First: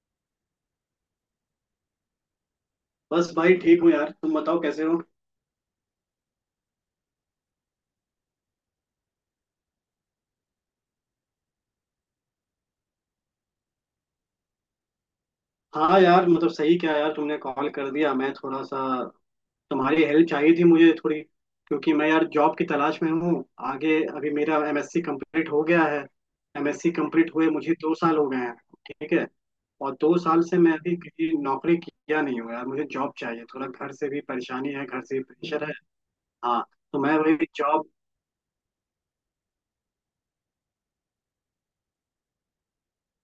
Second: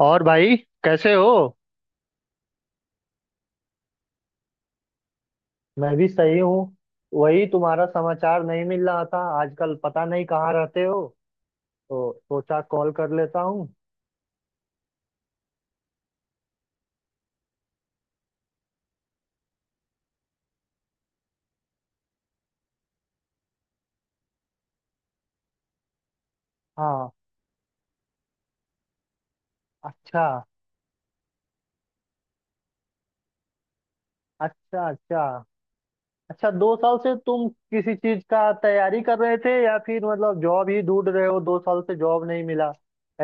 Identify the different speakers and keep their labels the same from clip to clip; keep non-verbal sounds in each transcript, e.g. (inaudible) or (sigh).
Speaker 1: और भाई, कैसे हो?
Speaker 2: बस भाई ठीक हूँ यार। तुम बताओ कैसे हो।
Speaker 1: मैं भी सही हूँ। वही तुम्हारा समाचार नहीं मिल रहा था आजकल, पता नहीं कहाँ रहते हो, तो सोचा कॉल कर लेता हूँ।
Speaker 2: हाँ यार, मतलब सही क्या यार तुमने कॉल कर दिया। मैं थोड़ा सा, तुम्हारी हेल्प चाहिए थी मुझे थोड़ी, क्योंकि मैं यार जॉब की तलाश में हूँ। आगे अभी मेरा एमएससी कंप्लीट हो गया है। एमएससी
Speaker 1: हाँ।
Speaker 2: कंप्लीट हुए मुझे 2 साल हो गए हैं। ठीक है। और दो
Speaker 1: अच्छा
Speaker 2: साल से मैं अभी किसी नौकरी किया नहीं हूँ यार, मुझे जॉब चाहिए, थोड़ा घर से भी परेशानी है,
Speaker 1: अच्छा।
Speaker 2: घर से
Speaker 1: अच्छा,
Speaker 2: भी प्रेशर है।
Speaker 1: अच्छा
Speaker 2: हाँ,
Speaker 1: 2 साल
Speaker 2: तो
Speaker 1: से
Speaker 2: मैं वही
Speaker 1: तुम
Speaker 2: जॉब।
Speaker 1: किसी चीज का तैयारी कर रहे थे या फिर मतलब जॉब ही ढूंढ रहे हो, 2 साल से जॉब नहीं मिला?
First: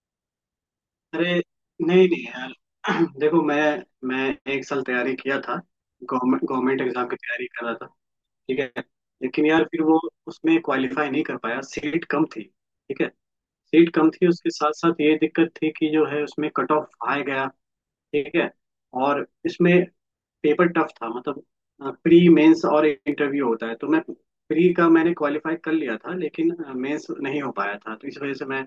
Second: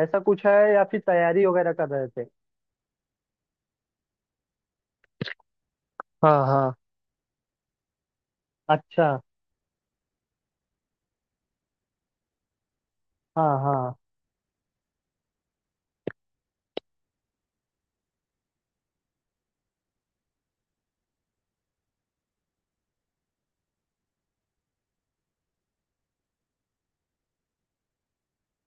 Speaker 1: ऐसा कुछ है या फिर
Speaker 2: अरे
Speaker 1: तैयारी वगैरह कर रहे
Speaker 2: नहीं नहीं
Speaker 1: थे?
Speaker 2: यार (clears throat) देखो मैं 1 साल तैयारी किया था। गवर्नमेंट
Speaker 1: हाँ हाँ।
Speaker 2: गवर्नमेंट एग्जाम की तैयारी कर रहा था। ठीक है।
Speaker 1: अच्छा।
Speaker 2: लेकिन यार फिर वो, उसमें क्वालिफाई नहीं कर पाया, सीट कम थी। ठीक है।
Speaker 1: हाँ
Speaker 2: सीट
Speaker 1: हाँ।
Speaker 2: कम थी, उसके साथ साथ ये दिक्कत थी कि जो है उसमें कट ऑफ हाई गया। ठीक है। और इसमें पेपर टफ था मतलब। प्री मेंस और इंटरव्यू होता है, तो मैं, प्री का मैंने क्वालिफाई कर लिया था, लेकिन मेंस नहीं हो पाया था, तो इस वजह से मैं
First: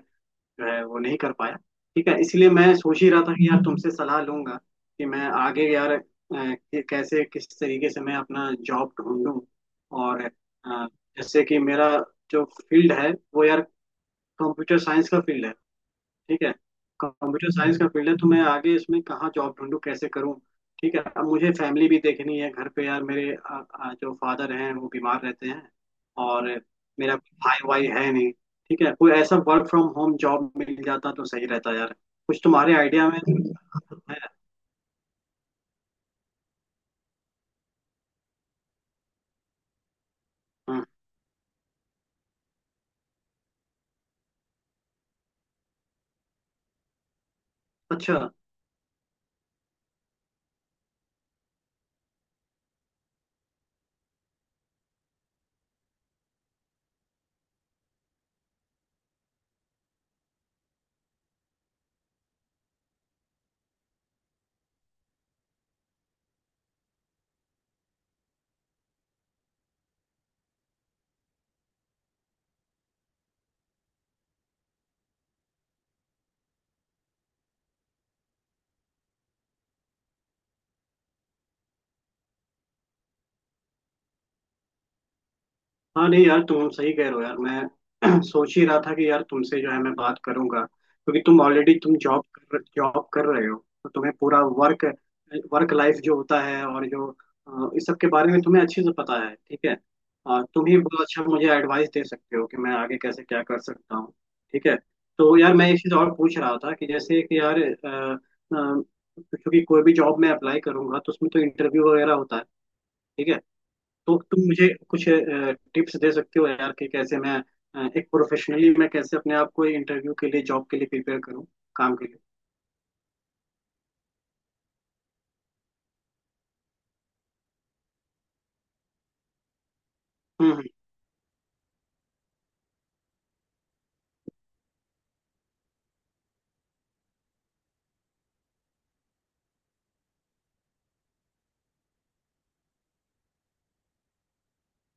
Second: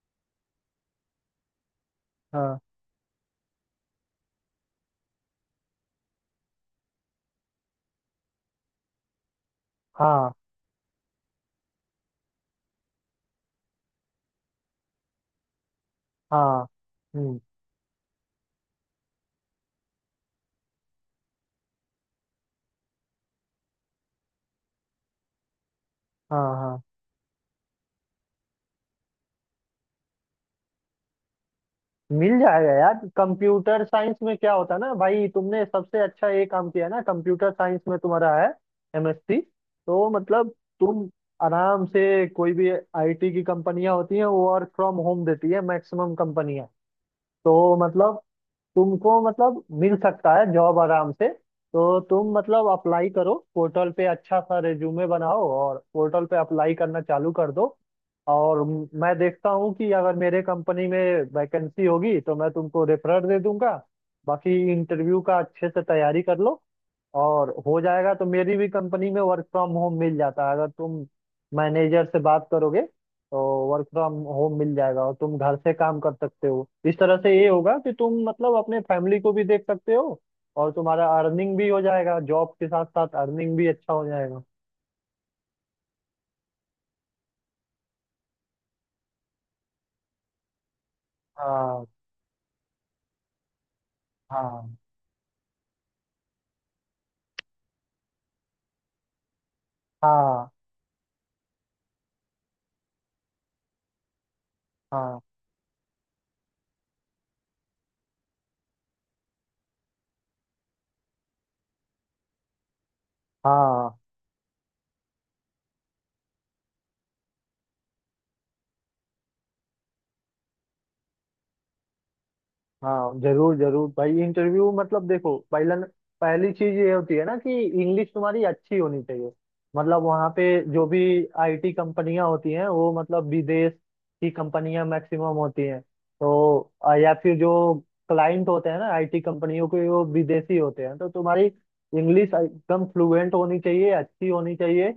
Speaker 2: मैं वो नहीं कर पाया। ठीक है, इसलिए
Speaker 1: हाँ
Speaker 2: मैं सोच ही रहा था कि यार तुमसे सलाह लूंगा कि मैं आगे यार कि कैसे किस तरीके से मैं अपना जॉब ढूंढूं। और
Speaker 1: हाँ।
Speaker 2: जैसे कि मेरा जो फील्ड है वो यार कंप्यूटर साइंस का फील्ड है। ठीक है।
Speaker 1: हाँ। हम्म।
Speaker 2: कंप्यूटर साइंस का फील्ड है, तो मैं आगे इसमें कहाँ जॉब ढूंढूं कैसे करूं। ठीक है। अब मुझे फैमिली भी देखनी है, घर पे यार मेरे जो फादर हैं वो बीमार रहते हैं। और
Speaker 1: हाँ हाँ,
Speaker 2: मेरा भाई वाई है नहीं। ठीक है, कोई ऐसा वर्क फ्रॉम होम जॉब मिल जाता तो सही रहता यार।
Speaker 1: मिल
Speaker 2: कुछ
Speaker 1: जाएगा
Speaker 2: तुम्हारे
Speaker 1: यार।
Speaker 2: आइडिया में
Speaker 1: कंप्यूटर
Speaker 2: (laughs)
Speaker 1: साइंस
Speaker 2: है।
Speaker 1: में क्या होता है ना भाई, तुमने सबसे अच्छा ये काम किया ना, कंप्यूटर साइंस में तुम्हारा है एमएससी, तो मतलब
Speaker 2: हम्म।
Speaker 1: तुम आराम से कोई भी आईटी की कंपनियां होती हैं, वो वर्क फ्रॉम होम देती है मैक्सिमम कंपनियां। तो
Speaker 2: अच्छा।
Speaker 1: मतलब तुमको मतलब मिल सकता है जॉब आराम से। तो तुम मतलब अप्लाई करो पोर्टल पे, अच्छा सा रिज्यूमे बनाओ और पोर्टल पे अप्लाई करना चालू कर दो। और मैं देखता हूँ कि अगर मेरे कंपनी में वैकेंसी होगी तो मैं तुमको रेफरर दे दूंगा। बाकी इंटरव्यू का अच्छे से तैयारी कर लो और हो जाएगा। तो मेरी भी कंपनी में वर्क फ्रॉम होम मिल जाता है अगर तुम मैनेजर से बात करोगे, तो वर्क फ्रॉम होम मिल जाएगा और तुम घर से काम कर सकते हो। इस तरह से ये होगा कि तुम मतलब अपने फैमिली को भी देख सकते हो, और तुम्हारा अर्निंग भी हो जाएगा, जॉब के साथ साथ अर्निंग भी अच्छा हो जाएगा।
Speaker 2: हाँ नहीं यार तुम सही कह रहे हो यार। मैं (clears throat) सोच ही रहा था कि यार तुमसे जो है मैं बात करूंगा, क्योंकि तुम ऑलरेडी
Speaker 1: हाँ
Speaker 2: तुम जॉब कर रहे हो। तो तुम्हें पूरा
Speaker 1: हाँ
Speaker 2: वर्क वर्क लाइफ जो होता है और जो इस सब के बारे में तुम्हें अच्छे से पता है। ठीक है।
Speaker 1: हाँ
Speaker 2: तुम ही बहुत अच्छा मुझे एडवाइस दे सकते हो कि मैं आगे कैसे क्या कर सकता हूँ। ठीक है।
Speaker 1: हाँ।
Speaker 2: तो यार मैं एक चीज़ और पूछ रहा था कि जैसे कि यार क्योंकि कोई भी जॉब मैं अप्लाई करूंगा तो उसमें तो इंटरव्यू वगैरह होता है। ठीक है।
Speaker 1: हाँ
Speaker 2: तो तुम मुझे कुछ टिप्स दे सकते हो यार कि कैसे मैं एक प्रोफेशनली मैं कैसे अपने आप को इंटरव्यू के लिए जॉब के लिए प्रिपेयर करूँ, काम के लिए।
Speaker 1: हाँ जरूर जरूर भाई। इंटरव्यू मतलब देखो, पहला, पहली चीज ये होती है ना कि इंग्लिश तुम्हारी अच्छी होनी चाहिए। मतलब वहाँ पे
Speaker 2: हम्म। हम्म।
Speaker 1: जो भी आईटी कंपनियां होती हैं वो मतलब विदेश की कंपनियां मैक्सिमम होती हैं। तो या फिर जो क्लाइंट होते हैं ना आईटी कंपनियों के, वो विदेशी होते हैं। तो तुम्हारी इंग्लिश एकदम फ्लुएंट होनी चाहिए, अच्छी होनी चाहिए।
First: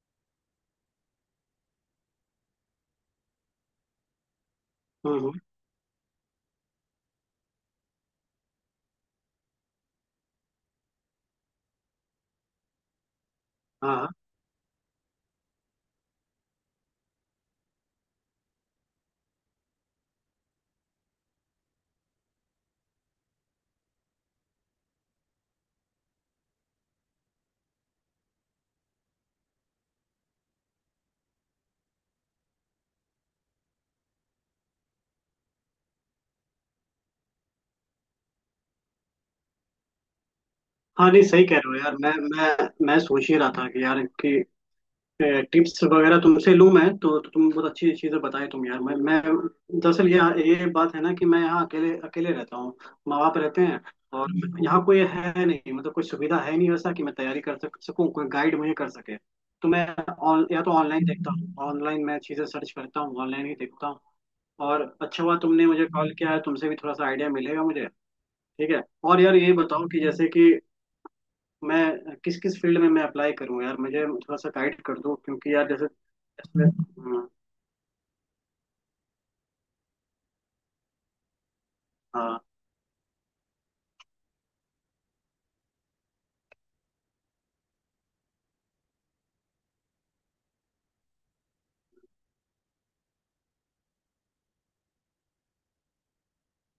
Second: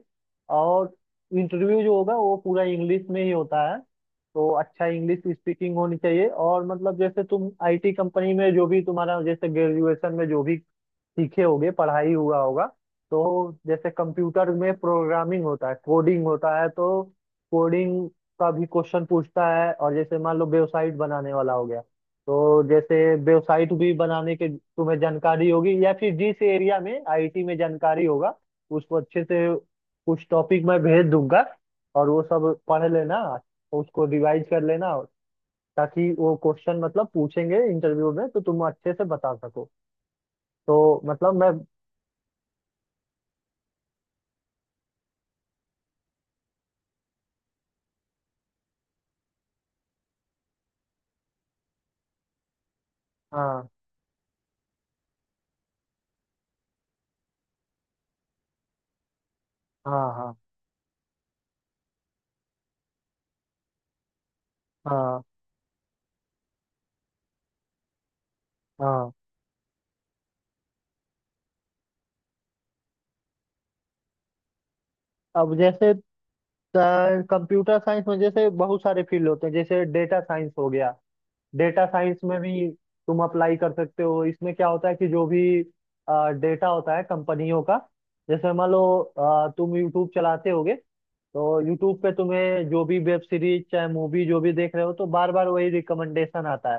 Speaker 1: और इंटरव्यू जो होगा वो पूरा इंग्लिश में ही होता है। तो अच्छा इंग्लिश
Speaker 2: हम्म। हम्म।
Speaker 1: स्पीकिंग होनी चाहिए। और मतलब जैसे तुम आईटी कंपनी में जो भी तुम्हारा, जैसे ग्रेजुएशन में जो भी सीखे होगे, पढ़ाई हुआ होगा, तो जैसे
Speaker 2: हाँ हाँ।
Speaker 1: कंप्यूटर में प्रोग्रामिंग होता है, कोडिंग होता है, तो कोडिंग का भी क्वेश्चन पूछता है। और जैसे मान लो वेबसाइट बनाने वाला हो गया, तो जैसे वेबसाइट भी बनाने के तुम्हें जानकारी होगी, या फिर जिस एरिया में आईटी में जानकारी होगा, उसको अच्छे से, कुछ टॉपिक मैं भेज दूंगा और वो सब पढ़ लेना, उसको रिवाइज कर लेना, ताकि वो क्वेश्चन मतलब पूछेंगे इंटरव्यू में तो तुम अच्छे से बता सको। तो
Speaker 2: हाँ, नहीं
Speaker 1: मतलब
Speaker 2: सही
Speaker 1: मैं।
Speaker 2: कह रहे हो यार। मैं सोच ही रहा था कि यार कि टिप्स वगैरह तुमसे लूं मैं, तो तुम बहुत अच्छी चीजें बताए तुम यार। मैं दरअसल ये बात है ना कि मैं यहाँ अकेले अकेले रहता हूँ। माँ बाप रहते
Speaker 1: हाँ
Speaker 2: हैं और यहाँ कोई है नहीं, मतलब कोई सुविधा है नहीं वैसा कि मैं तैयारी कर सक सकूँ, कोई गाइड मुझे कर सके। तो मैं
Speaker 1: हाँ हाँ
Speaker 2: या तो ऑनलाइन देखता हूँ, ऑनलाइन मैं चीजें सर्च करता हूँ, ऑनलाइन ही देखता हूँ। और
Speaker 1: हाँ
Speaker 2: अच्छा हुआ तुमने मुझे कॉल किया है, तुमसे भी थोड़ा सा आइडिया मिलेगा मुझे। ठीक है।
Speaker 1: हाँ।
Speaker 2: और यार ये बताओ कि जैसे कि मैं किस किस फील्ड में मैं अप्लाई करूं यार, मुझे थोड़ा सा गाइड कर दो,
Speaker 1: अब
Speaker 2: क्योंकि यार जैसे
Speaker 1: जैसे
Speaker 2: इसमें। हम्म।
Speaker 1: कंप्यूटर साइंस में जैसे बहुत सारे फील्ड होते हैं, जैसे डेटा साइंस हो गया। डेटा साइंस में
Speaker 2: हाँ।
Speaker 1: भी तुम अप्लाई कर सकते हो। इसमें क्या होता है कि जो भी डेटा होता है कंपनियों का, जैसे मान लो तुम यूट्यूब चलाते होगे, तो यूट्यूब पे तुम्हें जो भी वेब सीरीज चाहे मूवी जो भी देख रहे हो, तो बार बार वही रिकमेंडेशन आता है।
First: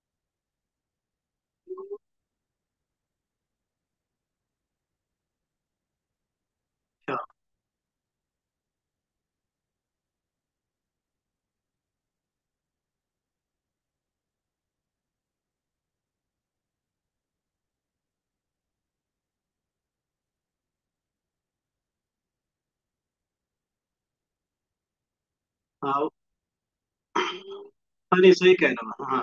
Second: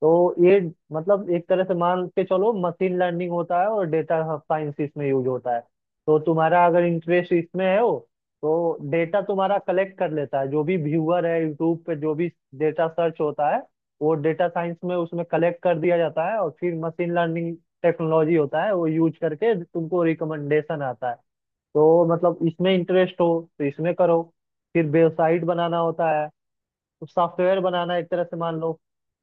Speaker 1: तो ये मतलब एक तरह से मान के चलो, मशीन लर्निंग होता है और डेटा साइंस इसमें यूज होता है। तो तुम्हारा अगर
Speaker 2: अच्छा।
Speaker 1: इंटरेस्ट इसमें है हो, तो डेटा तुम्हारा कलेक्ट कर लेता है, जो भी व्यूअर है यूट्यूब पे, जो भी डेटा सर्च होता है वो डेटा साइंस में उसमें कलेक्ट कर दिया जाता है, और फिर मशीन लर्निंग टेक्नोलॉजी होता है वो यूज करके तुमको रिकमेंडेशन आता है। तो मतलब इसमें इंटरेस्ट हो तो इसमें करो। फिर वेबसाइट बनाना
Speaker 2: हाँ
Speaker 1: होता है, सॉफ्टवेयर बनाना, एक
Speaker 2: हाँ,
Speaker 1: तरह
Speaker 2: नहीं
Speaker 1: से
Speaker 2: सही
Speaker 1: मान
Speaker 2: कह
Speaker 1: लो।
Speaker 2: रहा हूँ। हाँ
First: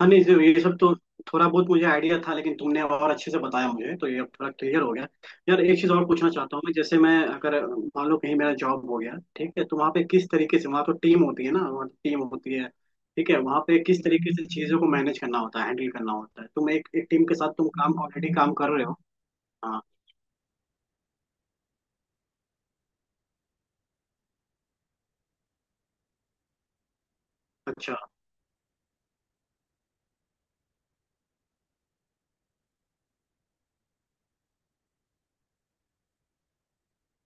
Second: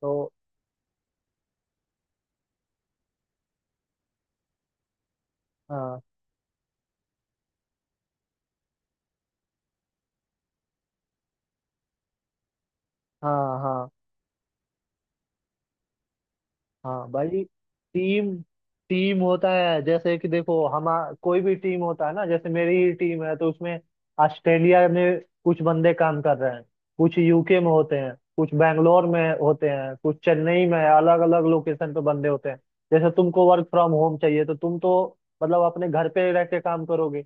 Speaker 2: हाँ, नहीं
Speaker 1: तो
Speaker 2: जो ये सब तो थोड़ा बहुत मुझे आइडिया था, लेकिन तुमने और अच्छे से बताया मुझे तो ये अब थोड़ा क्लियर हो गया। यार एक चीज़
Speaker 1: हाँ।
Speaker 2: और पूछना चाहता हूँ मैं, जैसे मैं अगर मान लो कहीं मेरा जॉब हो गया, ठीक है, तो वहाँ पे किस तरीके से, वहाँ तो टीम होती है ना, वहाँ टीम होती है। ठीक है,
Speaker 1: हाँ
Speaker 2: वहाँ पे
Speaker 1: हाँ।
Speaker 2: किस तरीके से चीज़ों को मैनेज करना होता है, हैंडल करना होता है। तुम एक एक
Speaker 1: हाँ
Speaker 2: टीम के
Speaker 1: भाई,
Speaker 2: साथ तुम काम ऑलरेडी
Speaker 1: टीम,
Speaker 2: काम कर रहे हो।
Speaker 1: टीम होता है।
Speaker 2: हाँ।
Speaker 1: जैसे कि देखो हम, कोई भी टीम होता है ना, जैसे मेरी ही टीम है तो उसमें ऑस्ट्रेलिया में कुछ बंदे काम कर रहे हैं, कुछ यूके में होते
Speaker 2: अच्छा।
Speaker 1: हैं, कुछ बैंगलोर में होते हैं, कुछ चेन्नई में, अलग अलग लोकेशन पे बंदे होते हैं। जैसे तुमको वर्क फ्रॉम होम चाहिए तो तुम तो मतलब अपने घर पे रह के काम करोगे,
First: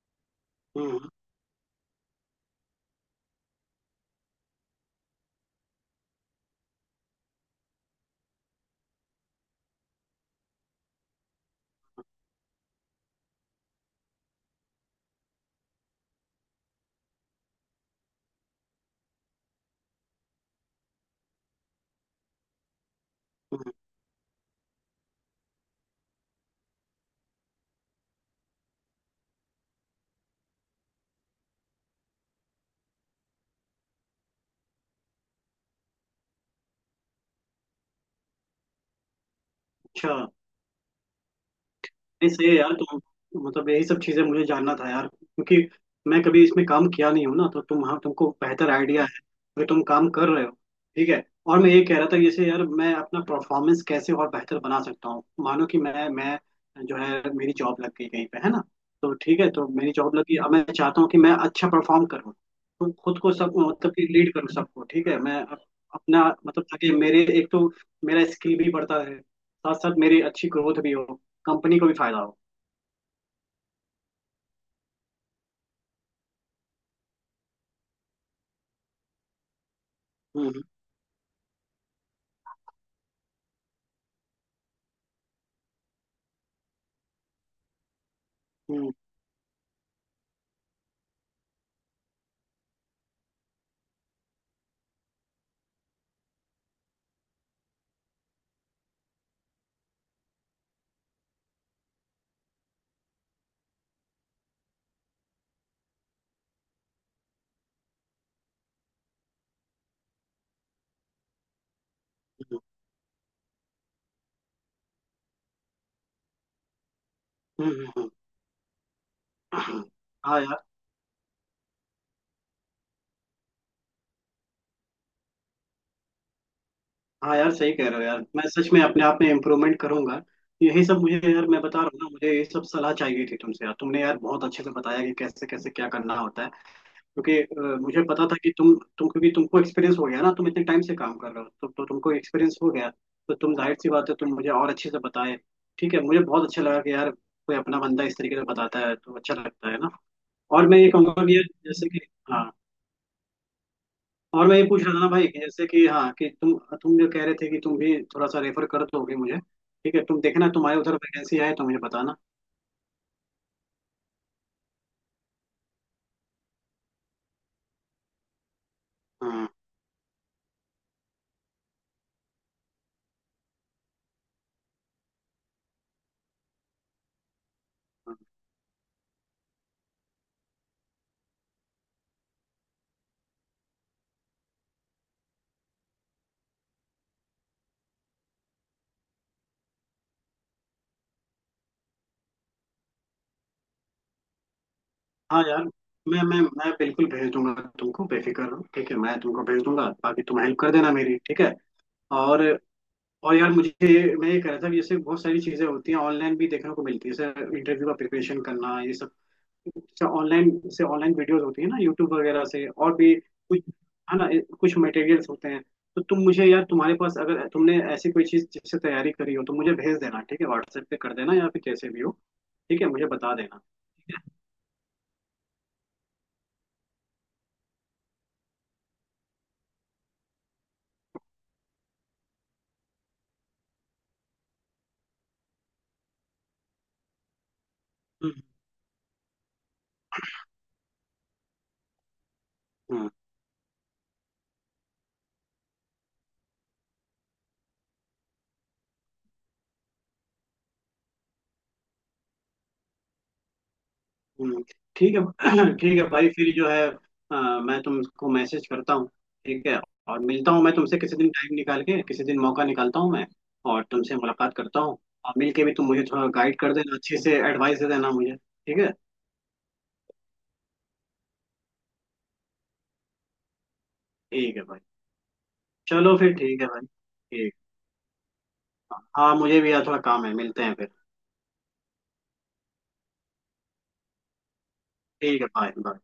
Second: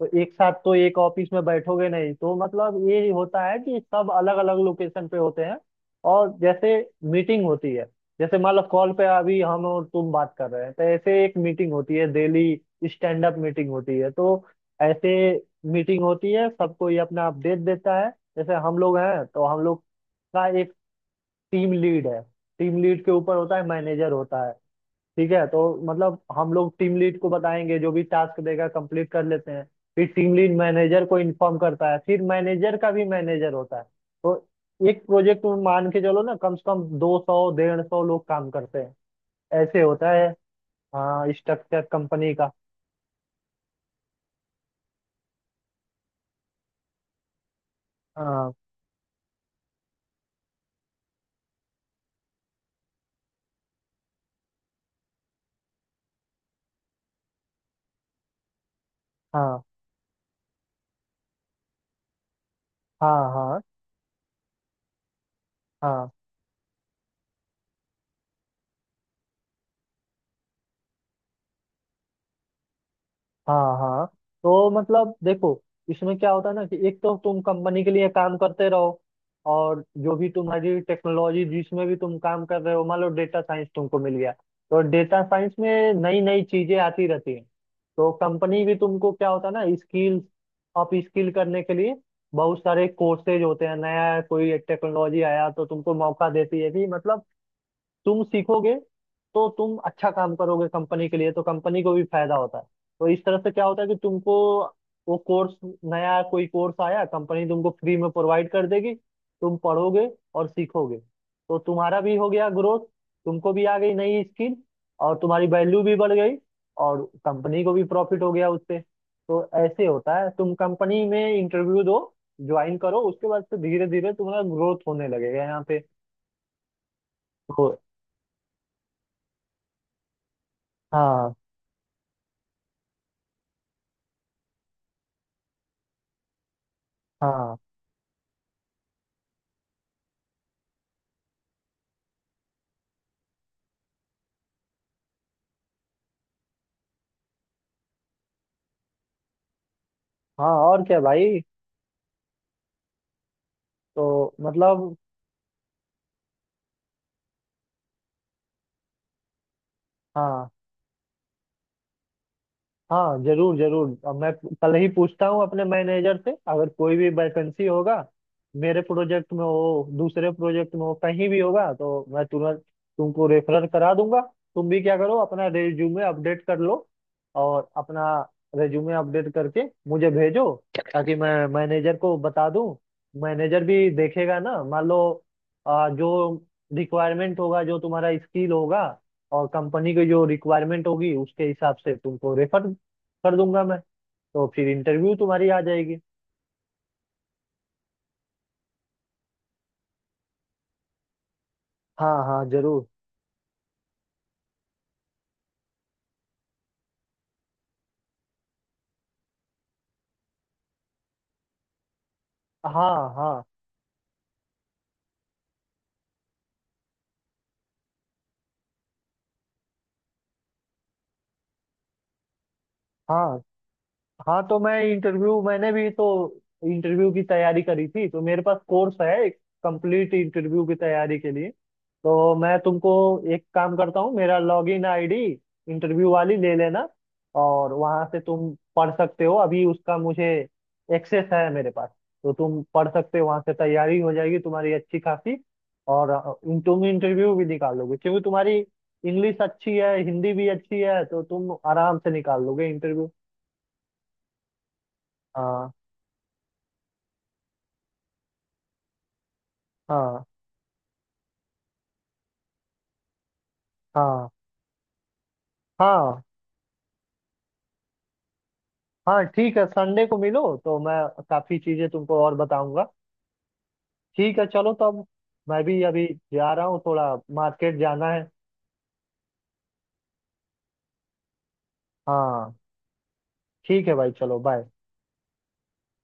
Speaker 1: तो एक साथ तो एक
Speaker 2: हम्म।
Speaker 1: ऑफिस में बैठोगे नहीं, तो मतलब ये होता है कि सब अलग अलग लोकेशन पे होते हैं। और जैसे मीटिंग होती है, जैसे मान लो कॉल पे अभी हम और तुम बात कर रहे हैं, तो ऐसे एक मीटिंग होती है डेली, स्टैंड अप मीटिंग होती है। तो ऐसे मीटिंग होती है, सबको ये अपना अपडेट देता है। जैसे हम लोग हैं तो हम लोग का एक टीम लीड है, टीम लीड के ऊपर होता है
Speaker 2: हम्म।
Speaker 1: मैनेजर होता है। ठीक है, तो मतलब हम लोग टीम लीड को बताएंगे, जो भी टास्क देगा कंप्लीट कर लेते हैं, फिर टीम लीड मैनेजर को इन्फॉर्म करता है, फिर मैनेजर का भी मैनेजर होता है। तो एक प्रोजेक्ट मान के चलो ना, कम से कम 200 150 लोग काम करते हैं। ऐसे होता
Speaker 2: अच्छा।
Speaker 1: है। हाँ, स्ट्रक्चर
Speaker 2: नहीं
Speaker 1: कंपनी
Speaker 2: सही
Speaker 1: का।
Speaker 2: है यार, तुम, मतलब यही सब चीजें मुझे जानना था यार, क्योंकि मैं कभी इसमें काम किया नहीं हूँ ना, तो तुम, हाँ तुमको
Speaker 1: हाँ
Speaker 2: बेहतर आइडिया है कि तुम काम कर रहे हो। ठीक है। और मैं ये कह रहा था, जैसे यार मैं अपना परफॉर्मेंस कैसे और बेहतर बना सकता हूँ, मानो कि मैं जो है, मेरी जॉब लग गई कहीं पे है ना, तो ठीक है,
Speaker 1: हाँ
Speaker 2: तो मेरी जॉब लगी, अब मैं चाहता हूँ कि मैं अच्छा परफॉर्म करूँ, तो
Speaker 1: हाँ
Speaker 2: खुद को सब
Speaker 1: हाँ
Speaker 2: मतलब कि लीड करूँ सबको। ठीक है,
Speaker 1: हाँ
Speaker 2: अपना मतलब ताकि मेरे, एक तो मेरा स्किल भी बढ़ता रहे, साथ साथ मेरी अच्छी ग्रोथ भी हो, कंपनी को भी फायदा हो।
Speaker 1: हाँ हाँ। तो मतलब देखो, इसमें क्या होता है ना कि एक तो तुम कंपनी के लिए काम करते रहो, और जो भी
Speaker 2: हम्म।
Speaker 1: तुम्हारी टेक्नोलॉजी जिसमें भी तुम काम कर रहे हो, मान लो डेटा साइंस तुमको मिल गया, तो डेटा साइंस में नई नई चीजें आती रहती हैं। तो कंपनी भी
Speaker 2: हम्म।
Speaker 1: तुमको, क्या होता है ना, स्किल अप स्किल करने के लिए बहुत सारे कोर्सेज होते हैं। नया कोई टेक्नोलॉजी आया तो तुमको मौका देती है कि मतलब तुम सीखोगे, तो तुम अच्छा काम करोगे कंपनी के लिए, तो कंपनी को भी फायदा होता है। तो इस तरह से क्या होता है कि तुमको वो कोर्स, नया कोई कोर्स आया, कंपनी तुमको फ्री में प्रोवाइड कर देगी, तुम पढ़ोगे और सीखोगे, तो तुम्हारा भी हो गया
Speaker 2: हम्म।
Speaker 1: ग्रोथ, तुमको भी आ गई नई स्किल और तुम्हारी वैल्यू भी बढ़ गई, और कंपनी को
Speaker 2: हम्म।
Speaker 1: भी
Speaker 2: हम्म।
Speaker 1: प्रॉफिट हो गया उससे। तो
Speaker 2: हम्म।
Speaker 1: ऐसे होता है।
Speaker 2: हाँ
Speaker 1: तुम
Speaker 2: यार।
Speaker 1: कंपनी में इंटरव्यू दो, ज्वाइन करो, उसके बाद से धीरे धीरे तुम्हारा ग्रोथ होने लगेगा यहाँ पे।
Speaker 2: हाँ यार
Speaker 1: तो
Speaker 2: सही कह रहे हो यार, मैं सच में अपने आप में इम्प्रूवमेंट करूंगा। यही सब मुझे
Speaker 1: हाँ
Speaker 2: यार मैं बता रहा हूँ ना, मुझे ये सब सलाह चाहिए थी तुमसे यार, तुमने यार बहुत अच्छे से बताया कि कैसे कैसे क्या करना होता है। क्योंकि
Speaker 1: हाँ
Speaker 2: मुझे पता था कि तुम क्योंकि तुमको एक्सपीरियंस हो गया ना, तुम इतने टाइम से काम कर रहे हो, तो तुमको एक्सपीरियंस हो गया। तो तुम जाहिर सी बात है, तुम मुझे और अच्छे से बताए। ठीक है, मुझे बहुत अच्छा लगा कि यार कोई अपना बंदा इस तरीके से बताता है तो अच्छा लगता है ना।
Speaker 1: हाँ,
Speaker 2: और मैं
Speaker 1: और
Speaker 2: ये
Speaker 1: क्या
Speaker 2: कहूंगा कि
Speaker 1: भाई,
Speaker 2: यार जैसे कि, हाँ।
Speaker 1: तो
Speaker 2: और मैं ये पूछ रहा
Speaker 1: मतलब।
Speaker 2: था ना भाई कि जैसे कि हाँ, कि तुम जो कह रहे थे कि तुम भी थोड़ा सा रेफर कर दोगे मुझे, ठीक है तुम
Speaker 1: हाँ
Speaker 2: देखना, तुम्हारे उधर वैकेंसी आए तो मुझे बताना।
Speaker 1: हाँ जरूर जरूर, अब मैं कल ही पूछता हूँ अपने मैनेजर से, अगर कोई भी वैकेंसी होगा मेरे प्रोजेक्ट में
Speaker 2: हाँ
Speaker 1: हो, दूसरे प्रोजेक्ट में हो, कहीं भी होगा तो मैं तुरंत तुमको रेफरल करा दूंगा। तुम भी क्या करो, अपना रेज्यूमे अपडेट कर लो, और अपना
Speaker 2: हाँ।
Speaker 1: रेज्यूमे अपडेट करके मुझे भेजो, ताकि मैं मैनेजर को बता दूं। मैनेजर भी देखेगा ना, मान लो जो रिक्वायरमेंट होगा, जो तुम्हारा स्किल होगा और कंपनी की जो रिक्वायरमेंट होगी, उसके हिसाब से तुमको रेफर कर दूंगा मैं। तो फिर इंटरव्यू
Speaker 2: हाँ
Speaker 1: तुम्हारी आ
Speaker 2: यार,
Speaker 1: जाएगी।
Speaker 2: मैं बिल्कुल भेज दूंगा तुमको, बेफिक्र रहो। ठीक है, मैं तुमको भेज दूंगा, बाकी तुम हेल्प कर देना मेरी। ठीक है।
Speaker 1: हाँ
Speaker 2: और
Speaker 1: हाँ जरूर।
Speaker 2: यार मुझे, मैं ये कह रहा था कि जैसे बहुत सारी चीजें होती हैं ऑनलाइन भी देखने को मिलती है, जैसे इंटरव्यू का प्रिपरेशन करना, ये सब से ऑनलाइन से ऑनलाइन वीडियोस होती है ना, यूट्यूब वगैरह से
Speaker 1: हाँ
Speaker 2: और भी
Speaker 1: हाँ
Speaker 2: कुछ है ना, कुछ मटेरियल्स होते हैं। तो तुम मुझे यार, तुम्हारे पास अगर तुमने ऐसी कोई चीज जिससे तैयारी करी हो तो मुझे भेज देना, ठीक है व्हाट्सएप पे कर देना या फिर जैसे भी हो। ठीक है मुझे बता
Speaker 1: हाँ
Speaker 2: देना। ठीक है।
Speaker 1: हाँ, तो मैं इंटरव्यू, मैंने भी तो इंटरव्यू की तैयारी करी थी, तो मेरे पास कोर्स है एक, कंप्लीट इंटरव्यू की तैयारी के लिए। तो मैं तुमको एक काम करता हूँ, मेरा लॉगिन आईडी इंटरव्यू वाली ले लेना, और वहां से तुम पढ़ सकते हो। अभी उसका मुझे एक्सेस है मेरे पास, तो तुम पढ़
Speaker 2: हम्म।
Speaker 1: सकते हो, वहां से तैयारी हो जाएगी तुम्हारी अच्छी खासी। और तुम इंटरव्यू भी निकाल लोगे, क्योंकि तुम्हारी इंग्लिश अच्छी है, हिंदी भी अच्छी है, तो तुम आराम से निकाल लोगे इंटरव्यू।
Speaker 2: हम्म। ठीक है
Speaker 1: हाँ
Speaker 2: (clears throat) ठीक है भाई, फिर जो है मैं तुमको मैसेज करता हूँ। ठीक है। और
Speaker 1: हाँ
Speaker 2: मिलता हूँ मैं तुमसे किसी दिन, टाइम निकाल के किसी दिन मौका निकालता हूँ मैं, और तुमसे
Speaker 1: हाँ
Speaker 2: मुलाकात करता हूँ। और मिल के भी तुम मुझे
Speaker 1: हाँ
Speaker 2: थोड़ा गाइड कर देना अच्छे से, एडवाइस दे देना मुझे। ठीक है।
Speaker 1: हाँ। ठीक है, संडे को मिलो तो मैं काफी चीजें तुमको और बताऊंगा। ठीक है
Speaker 2: ठीक है
Speaker 1: चलो
Speaker 2: भाई,
Speaker 1: तब, मैं भी अभी
Speaker 2: चलो फिर,
Speaker 1: जा
Speaker 2: ठीक
Speaker 1: रहा
Speaker 2: है
Speaker 1: हूँ,
Speaker 2: भाई।
Speaker 1: थोड़ा
Speaker 2: ठीक।
Speaker 1: मार्केट जाना है।
Speaker 2: हाँ मुझे भी यार थोड़ा काम है, मिलते हैं फिर।
Speaker 1: हाँ, ठीक है भाई, चलो बाय।
Speaker 2: ठीक है, बाय बाय।